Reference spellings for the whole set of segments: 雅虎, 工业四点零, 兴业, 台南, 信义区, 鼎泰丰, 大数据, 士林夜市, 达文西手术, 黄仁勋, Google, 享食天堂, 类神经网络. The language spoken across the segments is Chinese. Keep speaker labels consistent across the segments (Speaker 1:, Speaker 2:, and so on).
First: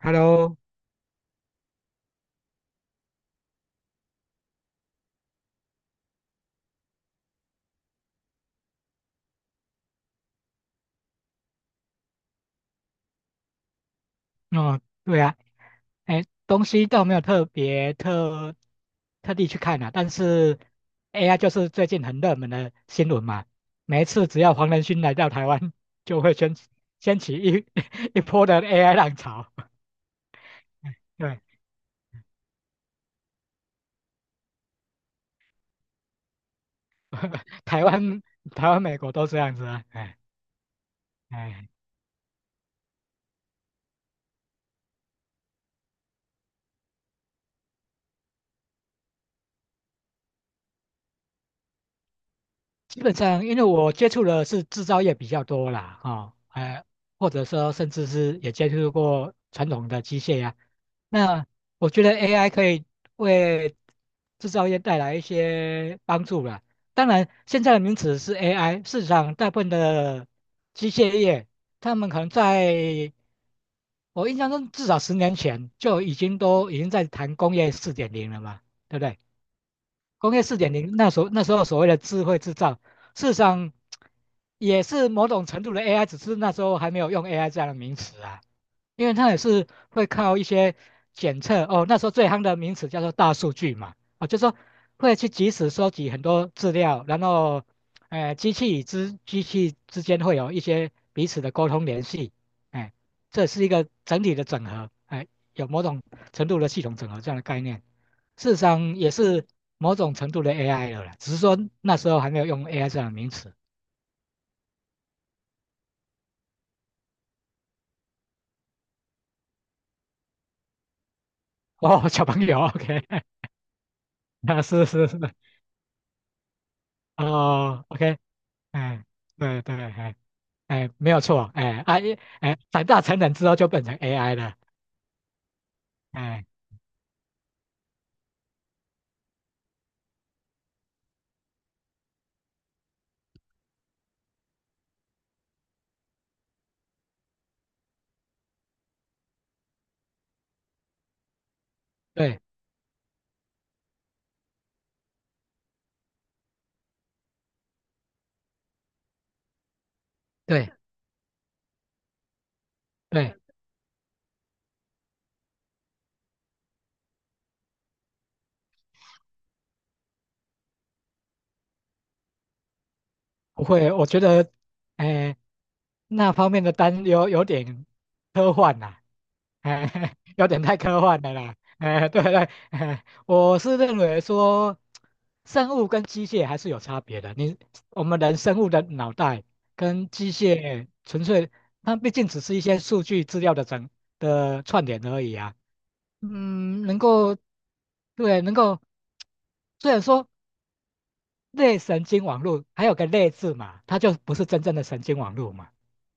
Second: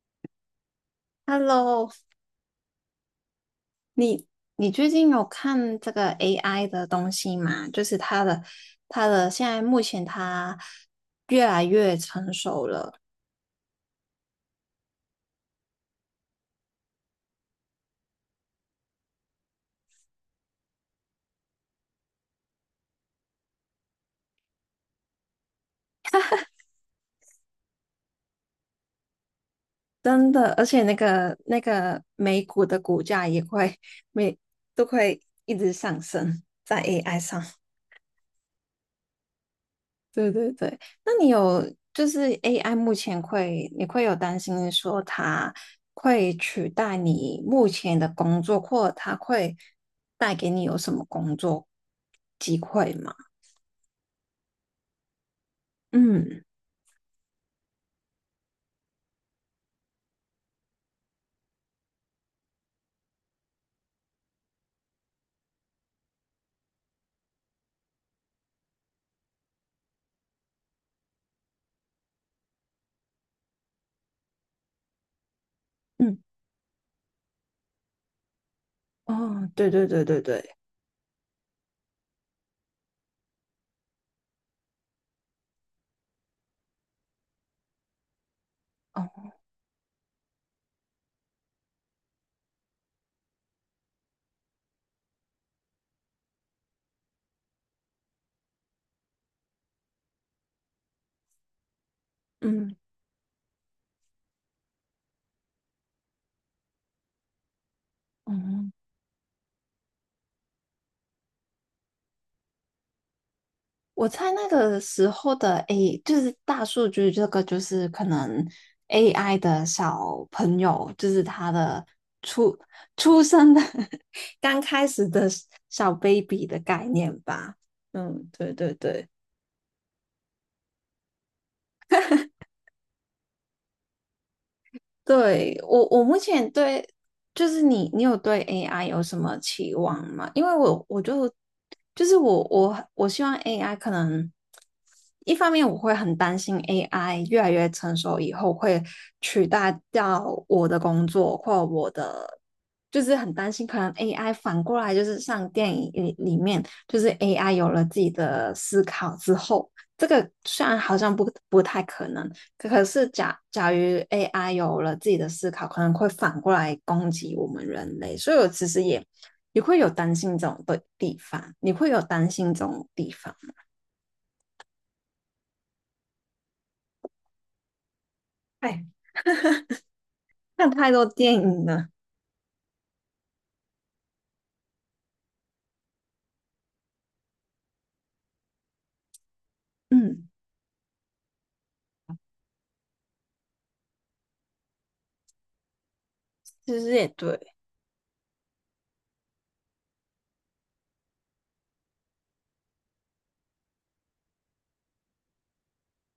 Speaker 1: Hello,
Speaker 2: Hello，你最近有看这个 AI 的东西吗？就是它的现在目前它越来越成熟了。
Speaker 1: 哦，对啊，哎，东西倒没有特别特地去看啊，但是 AI 就是最近很热门的新闻嘛。每一次只要黄仁勋来到台湾，就会掀起一 一波的 AI 浪潮。
Speaker 2: 真的，而且那个
Speaker 1: 对。
Speaker 2: 那个美股的股价也会每都会一直上升在 AI 上。
Speaker 1: 台湾、台湾、美国都这样子啊，哎
Speaker 2: 对对对，那你有
Speaker 1: 哎。
Speaker 2: 就是 AI 目前会，你会有担心说它会取代你目前的工作，或者它会带给你有什么工作机会
Speaker 1: 基
Speaker 2: 吗？
Speaker 1: 本上，因为我接触的是制造业比较多啦，哦，
Speaker 2: 嗯
Speaker 1: 哎，或者说甚至是也接触过传统的机械呀，那我觉得 AI 可以为制造业带来一些帮助了。当然，现在的名词是 AI,市场大部分的机械业，他们可能在我印象中至少10年前就已
Speaker 2: 嗯，
Speaker 1: 经都已经在谈工业四点零了嘛，对不对？
Speaker 2: 哦，对对对对
Speaker 1: 工业
Speaker 2: 对，
Speaker 1: 四点零那时候，所谓的智慧制造，事实上也是某种程度的 AI,只是那时候还没有用 AI 这样的名词啊。因
Speaker 2: 哦，
Speaker 1: 为它也是会靠一些检测哦，那时候最夯的名词叫做大数据嘛。哦，就是说会去及时收集很多资料，然后，机器与之机器之间会有一些彼此的沟通联系，
Speaker 2: 嗯
Speaker 1: 哎，这是一个整体的整合，哎，有某种程度的系统整合这样的概念，
Speaker 2: 哦，
Speaker 1: 事实上也是某种程度的 AI 了啦，只是说那时候还没有用 AI 这样的名词。
Speaker 2: 我猜那个时候的 A 就是大数据这个，就是可能 AI 的小朋友，就是他的
Speaker 1: 哦，小朋
Speaker 2: 出
Speaker 1: 友，OK,
Speaker 2: 出生的 刚
Speaker 1: 啊，
Speaker 2: 开
Speaker 1: 是是
Speaker 2: 始
Speaker 1: 是。
Speaker 2: 的小 baby 的概念吧。
Speaker 1: 哦，OK。
Speaker 2: 嗯，对对
Speaker 1: 哎，
Speaker 2: 对。
Speaker 1: 对对，哎哎，没有错，哎，啊，一，哎，长大成人之后就变成 AI 了。
Speaker 2: 对，我目
Speaker 1: 哎，
Speaker 2: 前对，就是你有对 AI 有什么期望吗？因为我，我就，就是我希望 AI 可能，一方面我会很担心 AI 越来越成熟以后会取代掉我的工作或我的，
Speaker 1: 对
Speaker 2: 就是很担心可能 AI 反过来就是像电影里面，就是 AI 有了自己的思考之后，这个虽
Speaker 1: 对
Speaker 2: 然好像不太可能。可是
Speaker 1: 对。
Speaker 2: 假如 AI 有了自己的思考，可能会反过来攻击我们人类，所以我其实也会有担心这种的地方，你会有担心这种地方。
Speaker 1: 不会，我觉得，哎，那方面的担忧有点科幻
Speaker 2: 哎，
Speaker 1: 呐。哎，有点
Speaker 2: 看
Speaker 1: 太
Speaker 2: 太
Speaker 1: 科
Speaker 2: 多
Speaker 1: 幻了
Speaker 2: 电
Speaker 1: 啦。
Speaker 2: 影了。
Speaker 1: 哎，对对，哎，我是认为说，生物跟机械还是有差别的。我们人，生物的脑袋跟
Speaker 2: 嗯，
Speaker 1: 机械纯粹，它毕竟只是一些数据资料的串联而已啊。
Speaker 2: 其
Speaker 1: 嗯，
Speaker 2: 实
Speaker 1: 能
Speaker 2: 也对，
Speaker 1: 够，对，能够，虽然说类神经网络还有个类字嘛，它就不是真正的神经网络嘛，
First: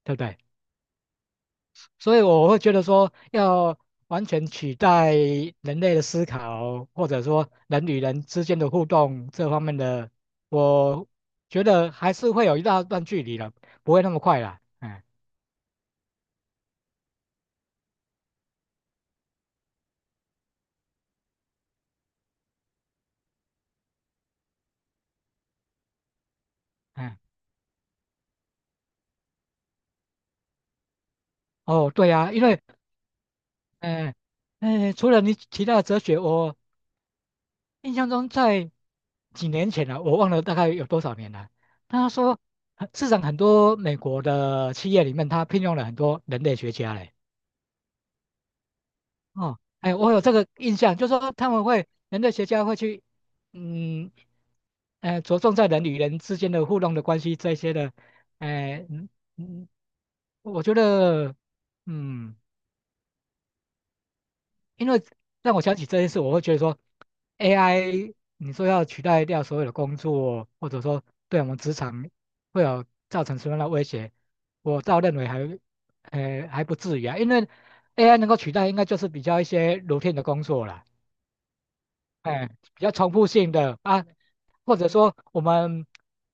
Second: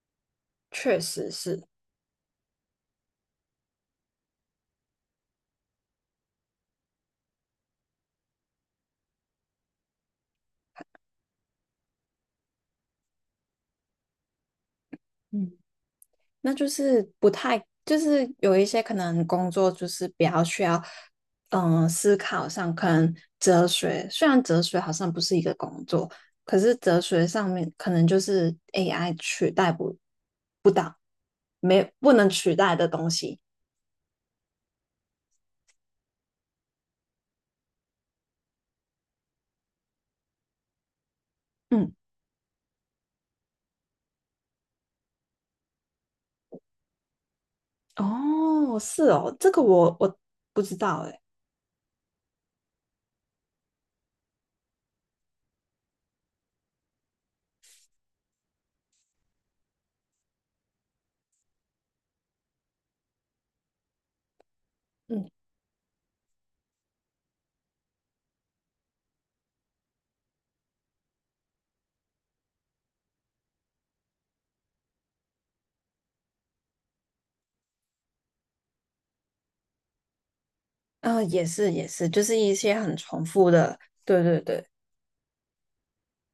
Speaker 1: 对不对？
Speaker 2: 确实是。
Speaker 1: 所以我会觉得说，要完全取代人类的思考，或者说人与人之间的互动这方面的，我觉得还是会有一大段距离了，不会那么快啦。嗯
Speaker 2: 嗯，那就是不太，就是有一些可能工作就是比较需要，嗯，思考上可能哲学，虽然哲学好像不是一个工作，可是哲
Speaker 1: 嗯，
Speaker 2: 学上面可能就是 AI 取代不，没，
Speaker 1: 哦，对
Speaker 2: 不
Speaker 1: 呀，
Speaker 2: 能
Speaker 1: 啊，因
Speaker 2: 取
Speaker 1: 为
Speaker 2: 代的东西。
Speaker 1: 嗯。嗯，除了你提到的哲学，我印象中在几年前了，我忘了大概有多少年了，
Speaker 2: 嗯，
Speaker 1: 他说，市场很多美国的企业里面，他聘用了很多人类学家嘞。
Speaker 2: 哦，是哦，这
Speaker 1: 哦，
Speaker 2: 个我
Speaker 1: 哎，我
Speaker 2: 我
Speaker 1: 有这个
Speaker 2: 不知
Speaker 1: 印象，
Speaker 2: 道
Speaker 1: 就
Speaker 2: 诶。
Speaker 1: 说他们会，人类学家会去，嗯，着重在人与人之间的互动的关系这些的。哎，嗯嗯，我觉得，嗯。因为
Speaker 2: 嗯，
Speaker 1: 让我想起这件事，我会觉得说，AI 你说要取代掉所有的工作，或者说对我们职场会有造成什么样的威胁，我倒认为还，还不至于啊，因为 AI 能够取代应该就是比较一些 routine 的工作啦。
Speaker 2: 啊，也是也是，就是
Speaker 1: 哎，
Speaker 2: 一些
Speaker 1: 比较
Speaker 2: 很
Speaker 1: 重
Speaker 2: 重
Speaker 1: 复
Speaker 2: 复
Speaker 1: 性
Speaker 2: 的，
Speaker 1: 的啊，
Speaker 2: 对对对，
Speaker 1: 或者说我们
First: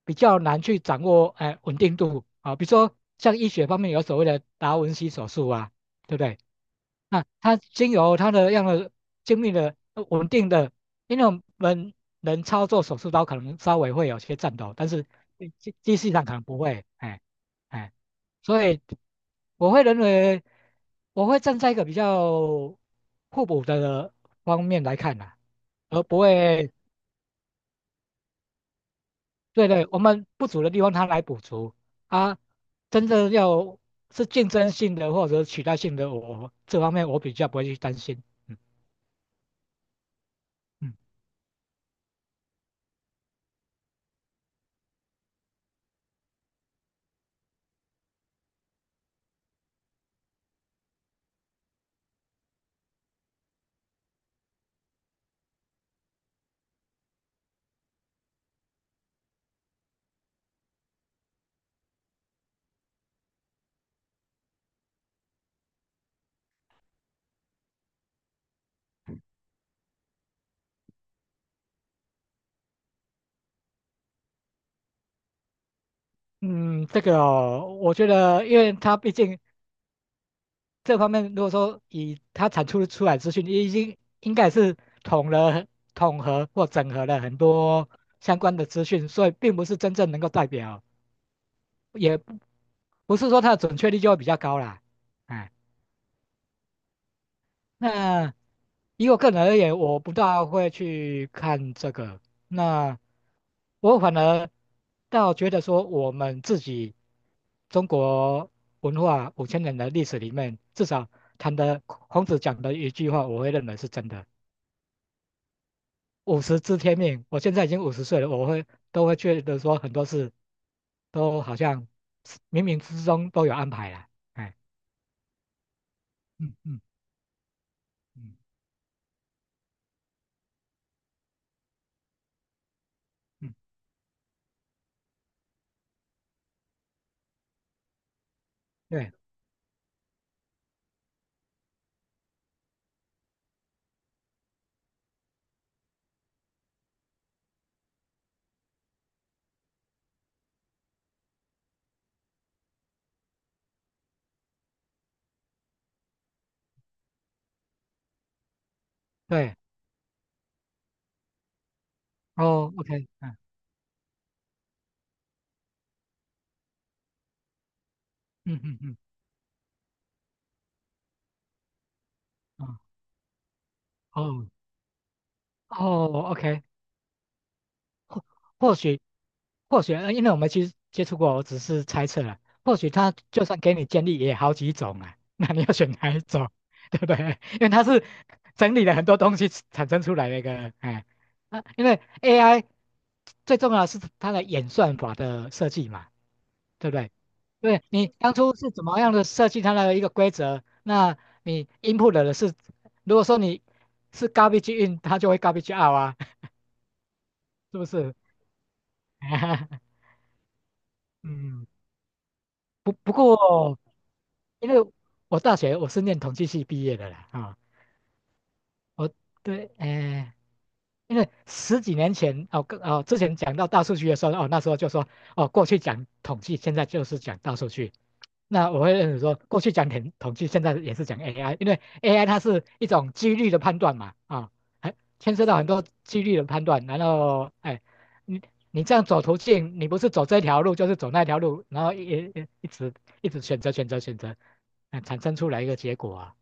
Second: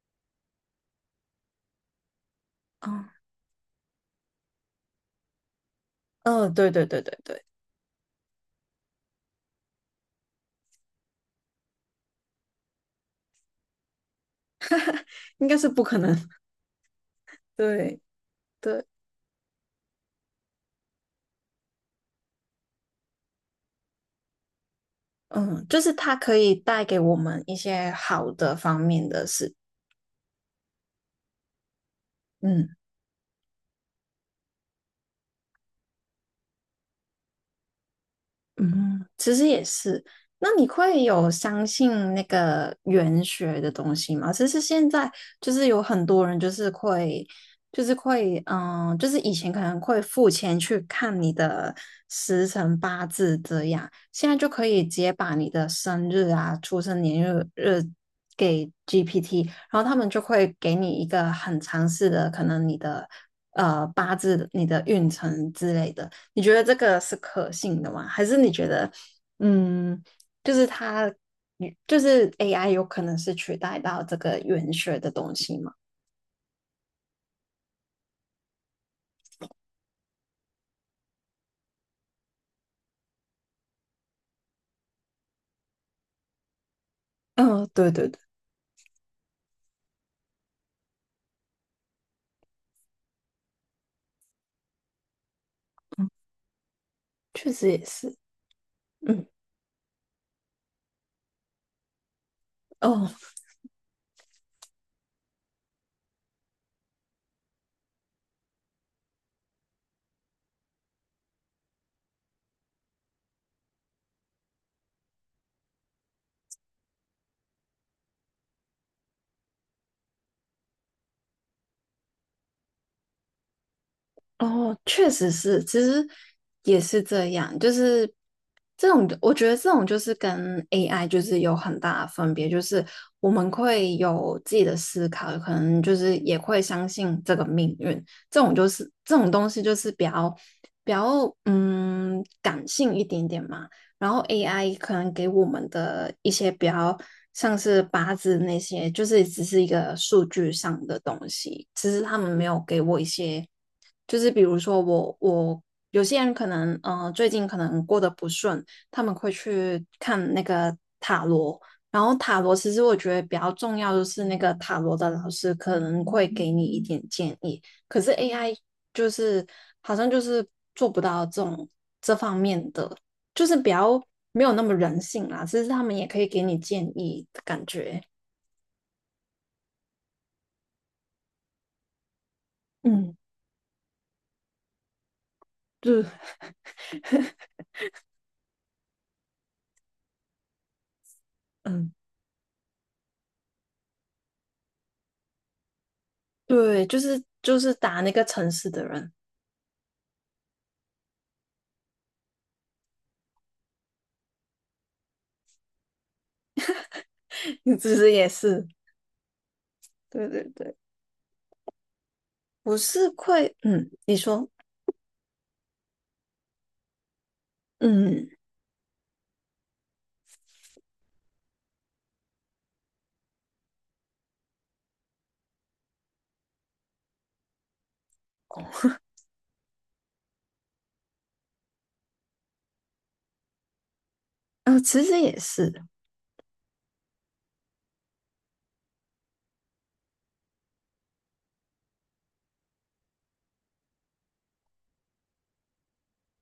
Speaker 1: 比较难去掌握，哎，稳定度啊，比如说
Speaker 2: 嗯
Speaker 1: 像医学方面有所谓的达文西手术啊，对不对？
Speaker 2: 嗯，对对对对
Speaker 1: 那
Speaker 2: 对，
Speaker 1: 它经由它的样的精密的稳定的，因为我们人操作手术刀可能稍微会有些颤抖，但是
Speaker 2: 应
Speaker 1: 机
Speaker 2: 该是
Speaker 1: 机
Speaker 2: 不
Speaker 1: 机
Speaker 2: 可
Speaker 1: 器
Speaker 2: 能，
Speaker 1: 上可能不会，哎 哎，
Speaker 2: 对。
Speaker 1: 所以
Speaker 2: 对。
Speaker 1: 我会认为，我会站在一个比较互补的方面来看呐。
Speaker 2: 嗯，就是
Speaker 1: 而
Speaker 2: 它
Speaker 1: 不
Speaker 2: 可以
Speaker 1: 会，
Speaker 2: 带给我们一些好的方面的事。
Speaker 1: 对对，我们不足的地方它来补足啊。
Speaker 2: 嗯。
Speaker 1: 真正要是竞争性的或者取代性的，我这方面我比较不会去担心。嗯
Speaker 2: 嗯，其实也是。那你
Speaker 1: 嗯。
Speaker 2: 会有相信那个玄学的东西吗？其实现在就是有很多人就是会，就是会，嗯，就是以前可能会付钱去看你的时辰八字这样，现在就可以直接把你的生日啊、出生年月日给 GPT，然后他们就会给你一个很详细的，可能你的八字、你的运程之类的。你觉得这个是可信的吗？还是你觉得，嗯，就是它，就是 AI 有可能是取代到这个言学的东西吗？
Speaker 1: 嗯，这个哦，我觉得，因为它毕竟这方面，如果说以它产出出来资讯，已经应该是统了，统合或整合了很
Speaker 2: 嗯，
Speaker 1: 多
Speaker 2: 对对对，
Speaker 1: 相关的资讯，所以并不是真正能够代表，也不是说它的准确率就会比较高啦。哎。
Speaker 2: 确实也是。
Speaker 1: 那以我
Speaker 2: 嗯，
Speaker 1: 个人而言，我不大会去看这个。那
Speaker 2: 哦，
Speaker 1: 我反而倒觉得说，我们自己中国文化5000年的历史里面，至少谈的孔子讲的一句话，我会认为是真的："五十知天命。"我现在已经50岁了，我会都会觉得说，很多事都好像是冥冥之中都有安排了。哎，
Speaker 2: 哦，确实是，其实
Speaker 1: 嗯
Speaker 2: 也
Speaker 1: 嗯
Speaker 2: 是这样，就是
Speaker 1: 嗯
Speaker 2: 这种，我觉得这种就是跟 AI 就是有很大的分别，就是我们
Speaker 1: 嗯，
Speaker 2: 会有自己的思考，可能就是也会相信这个命运，这种就是
Speaker 1: 对
Speaker 2: 这种东西就是比较感性一点点嘛。然后 AI 可能给我们的一些比较像是八字那些，就是只是一个数据上的东西，只是他们没有给我一些，就是比如说我有些人可能最近可能过得不顺，他们会
Speaker 1: 对，
Speaker 2: 去看那个塔罗。然后塔罗其
Speaker 1: 哦
Speaker 2: 实我
Speaker 1: ，OK,
Speaker 2: 觉得比
Speaker 1: 嗯
Speaker 2: 较重要的是，那个塔罗的老师可能会给你一点建议，可是 AI
Speaker 1: 嗯嗯嗯。
Speaker 2: 就是好像就是做不到这种这方面的
Speaker 1: 哦
Speaker 2: 就是比较没
Speaker 1: 哦
Speaker 2: 有那么人性啦，其实他们也可
Speaker 1: 哦
Speaker 2: 以给你
Speaker 1: ，OK,
Speaker 2: 建议的感觉。
Speaker 1: 或或许或许，因为我没去接触过，我只是猜测了。或许他
Speaker 2: 嗯，
Speaker 1: 就算给你建议也好几种啊，那你要选
Speaker 2: 就
Speaker 1: 哪一种，对不对？因为它是整理了很多东西产生出来的一个，哎，啊，因
Speaker 2: 嗯，
Speaker 1: 为 AI 最重要的是它的演算法的设计嘛，
Speaker 2: 对，
Speaker 1: 对不
Speaker 2: 就
Speaker 1: 对？
Speaker 2: 是就是
Speaker 1: 对，
Speaker 2: 打
Speaker 1: 你
Speaker 2: 那个
Speaker 1: 当
Speaker 2: 城
Speaker 1: 初
Speaker 2: 市
Speaker 1: 是
Speaker 2: 的
Speaker 1: 怎么
Speaker 2: 人，
Speaker 1: 样的设计它的一个规则？那你 input 的是，如果说你是 garbage in,它就会 garbage out 啊，
Speaker 2: 你
Speaker 1: 是不
Speaker 2: 其实
Speaker 1: 是？
Speaker 2: 也是，对对对，
Speaker 1: 嗯，
Speaker 2: 我
Speaker 1: 不
Speaker 2: 是
Speaker 1: 不
Speaker 2: 会，
Speaker 1: 过，
Speaker 2: 嗯，你说，
Speaker 1: 因为我大学我是念统计系毕业的啦。啊，
Speaker 2: 嗯，
Speaker 1: 我，对，哎，因为十几年前哦，跟哦之前讲到大数据的时候，哦那时候就说，哦过去讲统计，现在就是讲大数据。
Speaker 2: 哦，
Speaker 1: 那我会 认为说，过去讲统计，现在也是讲 AI,因为 AI 它是一种几率的判断嘛，啊，还
Speaker 2: 其实
Speaker 1: 牵
Speaker 2: 也
Speaker 1: 涉到很
Speaker 2: 是，
Speaker 1: 多几率的判断。然后，哎，你你这样走途径，你不是走这条路，就是走那条路，然后一一直选择，嗯，产生出来一个结果啊。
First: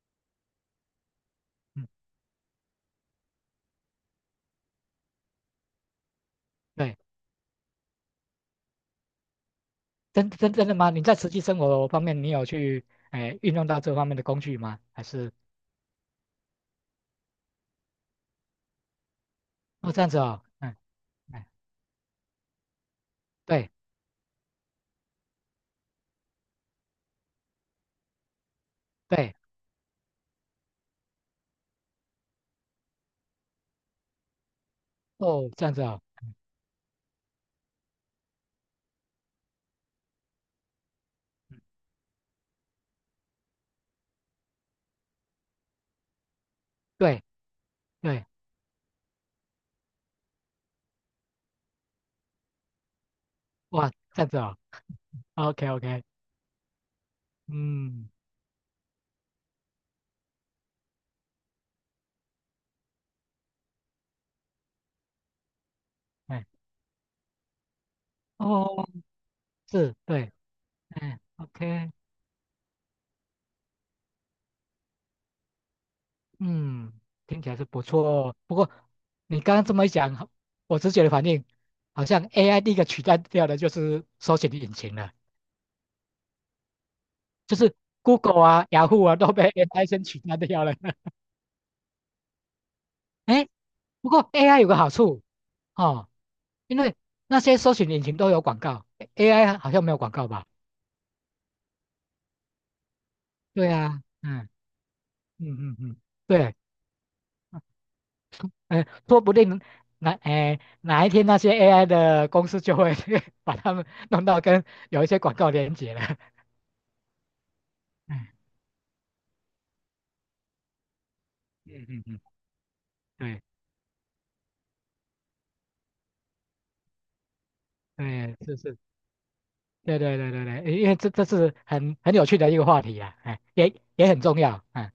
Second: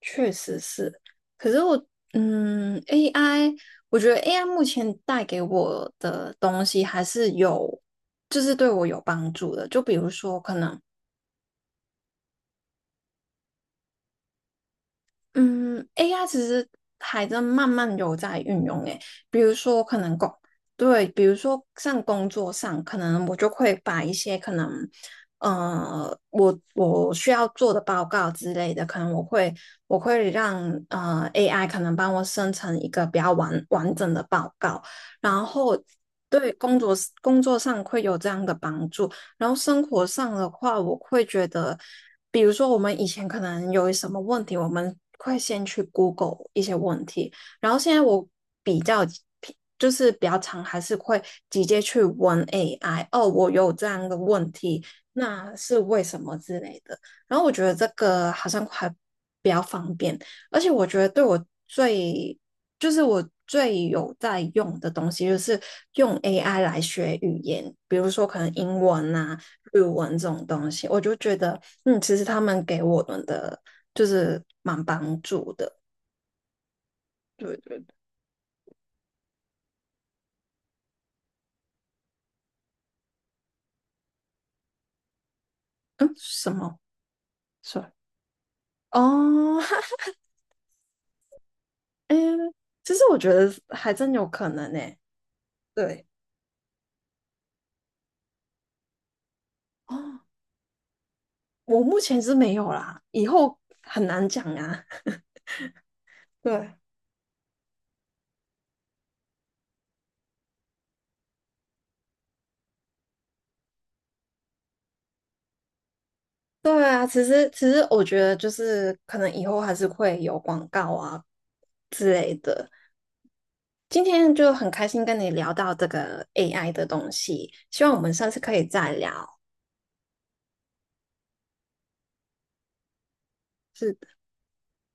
Speaker 2: 确实是，可是我，
Speaker 1: 嗯，
Speaker 2: 嗯，AI，我觉得 AI 目前带给我的东西
Speaker 1: 对。
Speaker 2: 还是有，就是对我有帮助的，就比如
Speaker 1: 真
Speaker 2: 说
Speaker 1: 真
Speaker 2: 可
Speaker 1: 真的
Speaker 2: 能
Speaker 1: 吗？你在实际生活方面，你有去哎运用到这方面的工具吗？还是
Speaker 2: 嗯，AI 其实还在慢慢有在运用诶，比如说
Speaker 1: 哦
Speaker 2: 可
Speaker 1: 这样
Speaker 2: 能
Speaker 1: 子
Speaker 2: 工，
Speaker 1: 哦，嗯
Speaker 2: 对，比如
Speaker 1: 嗯，
Speaker 2: 说像工作上，可能我就
Speaker 1: 对
Speaker 2: 会把一些可能，我需要做的报告之类的，可能我
Speaker 1: 对，
Speaker 2: 会我会让AI 可能帮我生成一个比较完整的报告，然
Speaker 1: 哦这样
Speaker 2: 后
Speaker 1: 子哦，
Speaker 2: 对工作上会有这样的帮助。然后生活上的话，我会觉得，比如说我们以前可能有什么问题，我们会先去 Google 一些问
Speaker 1: 对
Speaker 2: 题，然后现在
Speaker 1: 对，
Speaker 2: 我比较就是比较常还是会直接去问 AI，哦，我有这
Speaker 1: 哇
Speaker 2: 样的
Speaker 1: 这样子
Speaker 2: 问
Speaker 1: 哦
Speaker 2: 题，那
Speaker 1: ，OK
Speaker 2: 是为
Speaker 1: OK,
Speaker 2: 什么之类的。然后我觉得这
Speaker 1: 嗯，
Speaker 2: 个好像还比较方便。而且我觉得对我最，就是我最有在用的东西，就是用
Speaker 1: 哎，
Speaker 2: AI 来学语言，比如说可能英
Speaker 1: 哦，
Speaker 2: 文啊、日
Speaker 1: 是，
Speaker 2: 文这
Speaker 1: 对，
Speaker 2: 种东西，我就
Speaker 1: 哎，
Speaker 2: 觉得，
Speaker 1: OK,
Speaker 2: 嗯，其实他们给我们的就是蛮帮助的。
Speaker 1: 嗯，听起
Speaker 2: 对
Speaker 1: 来是
Speaker 2: 对
Speaker 1: 不
Speaker 2: 对，
Speaker 1: 错哦。不过你刚刚这么一讲，我直觉的反应好像 AI 第一个取代掉的就是搜寻引擎了，
Speaker 2: 嗯，什么？
Speaker 1: 就是
Speaker 2: 是
Speaker 1: Google 啊，雅虎啊都被
Speaker 2: 哦，
Speaker 1: AI 先取代掉了。
Speaker 2: 嗯，其实我觉
Speaker 1: 哎，
Speaker 2: 得还
Speaker 1: 不
Speaker 2: 真有
Speaker 1: 过
Speaker 2: 可
Speaker 1: AI 有
Speaker 2: 能
Speaker 1: 个
Speaker 2: 呢。
Speaker 1: 好处
Speaker 2: 对，
Speaker 1: 哦，因为那些搜寻引擎都有广告，AI 好像没
Speaker 2: 哦，
Speaker 1: 有广告吧？
Speaker 2: 我目前是没有啦，以后
Speaker 1: 对啊，
Speaker 2: 很难讲
Speaker 1: 嗯
Speaker 2: 啊。
Speaker 1: 嗯嗯嗯，对，
Speaker 2: 对。
Speaker 1: 哎，说不定哪一天那些 AI 的公司就会 把它们弄到跟有一些广告连接了。
Speaker 2: 对啊，其实我觉得
Speaker 1: 嗯
Speaker 2: 就是可能以后还是会有广告啊
Speaker 1: 嗯嗯
Speaker 2: 之
Speaker 1: 嗯，
Speaker 2: 类的。
Speaker 1: 对
Speaker 2: 今天就很开心跟你聊到这个 AI 的东西，希望我们下
Speaker 1: 对，
Speaker 2: 次可
Speaker 1: 是
Speaker 2: 以
Speaker 1: 是，
Speaker 2: 再聊。
Speaker 1: 对对对对对，因为这这是很很有趣的一个话题啊，哎，也也
Speaker 2: 是
Speaker 1: 很重要，哎。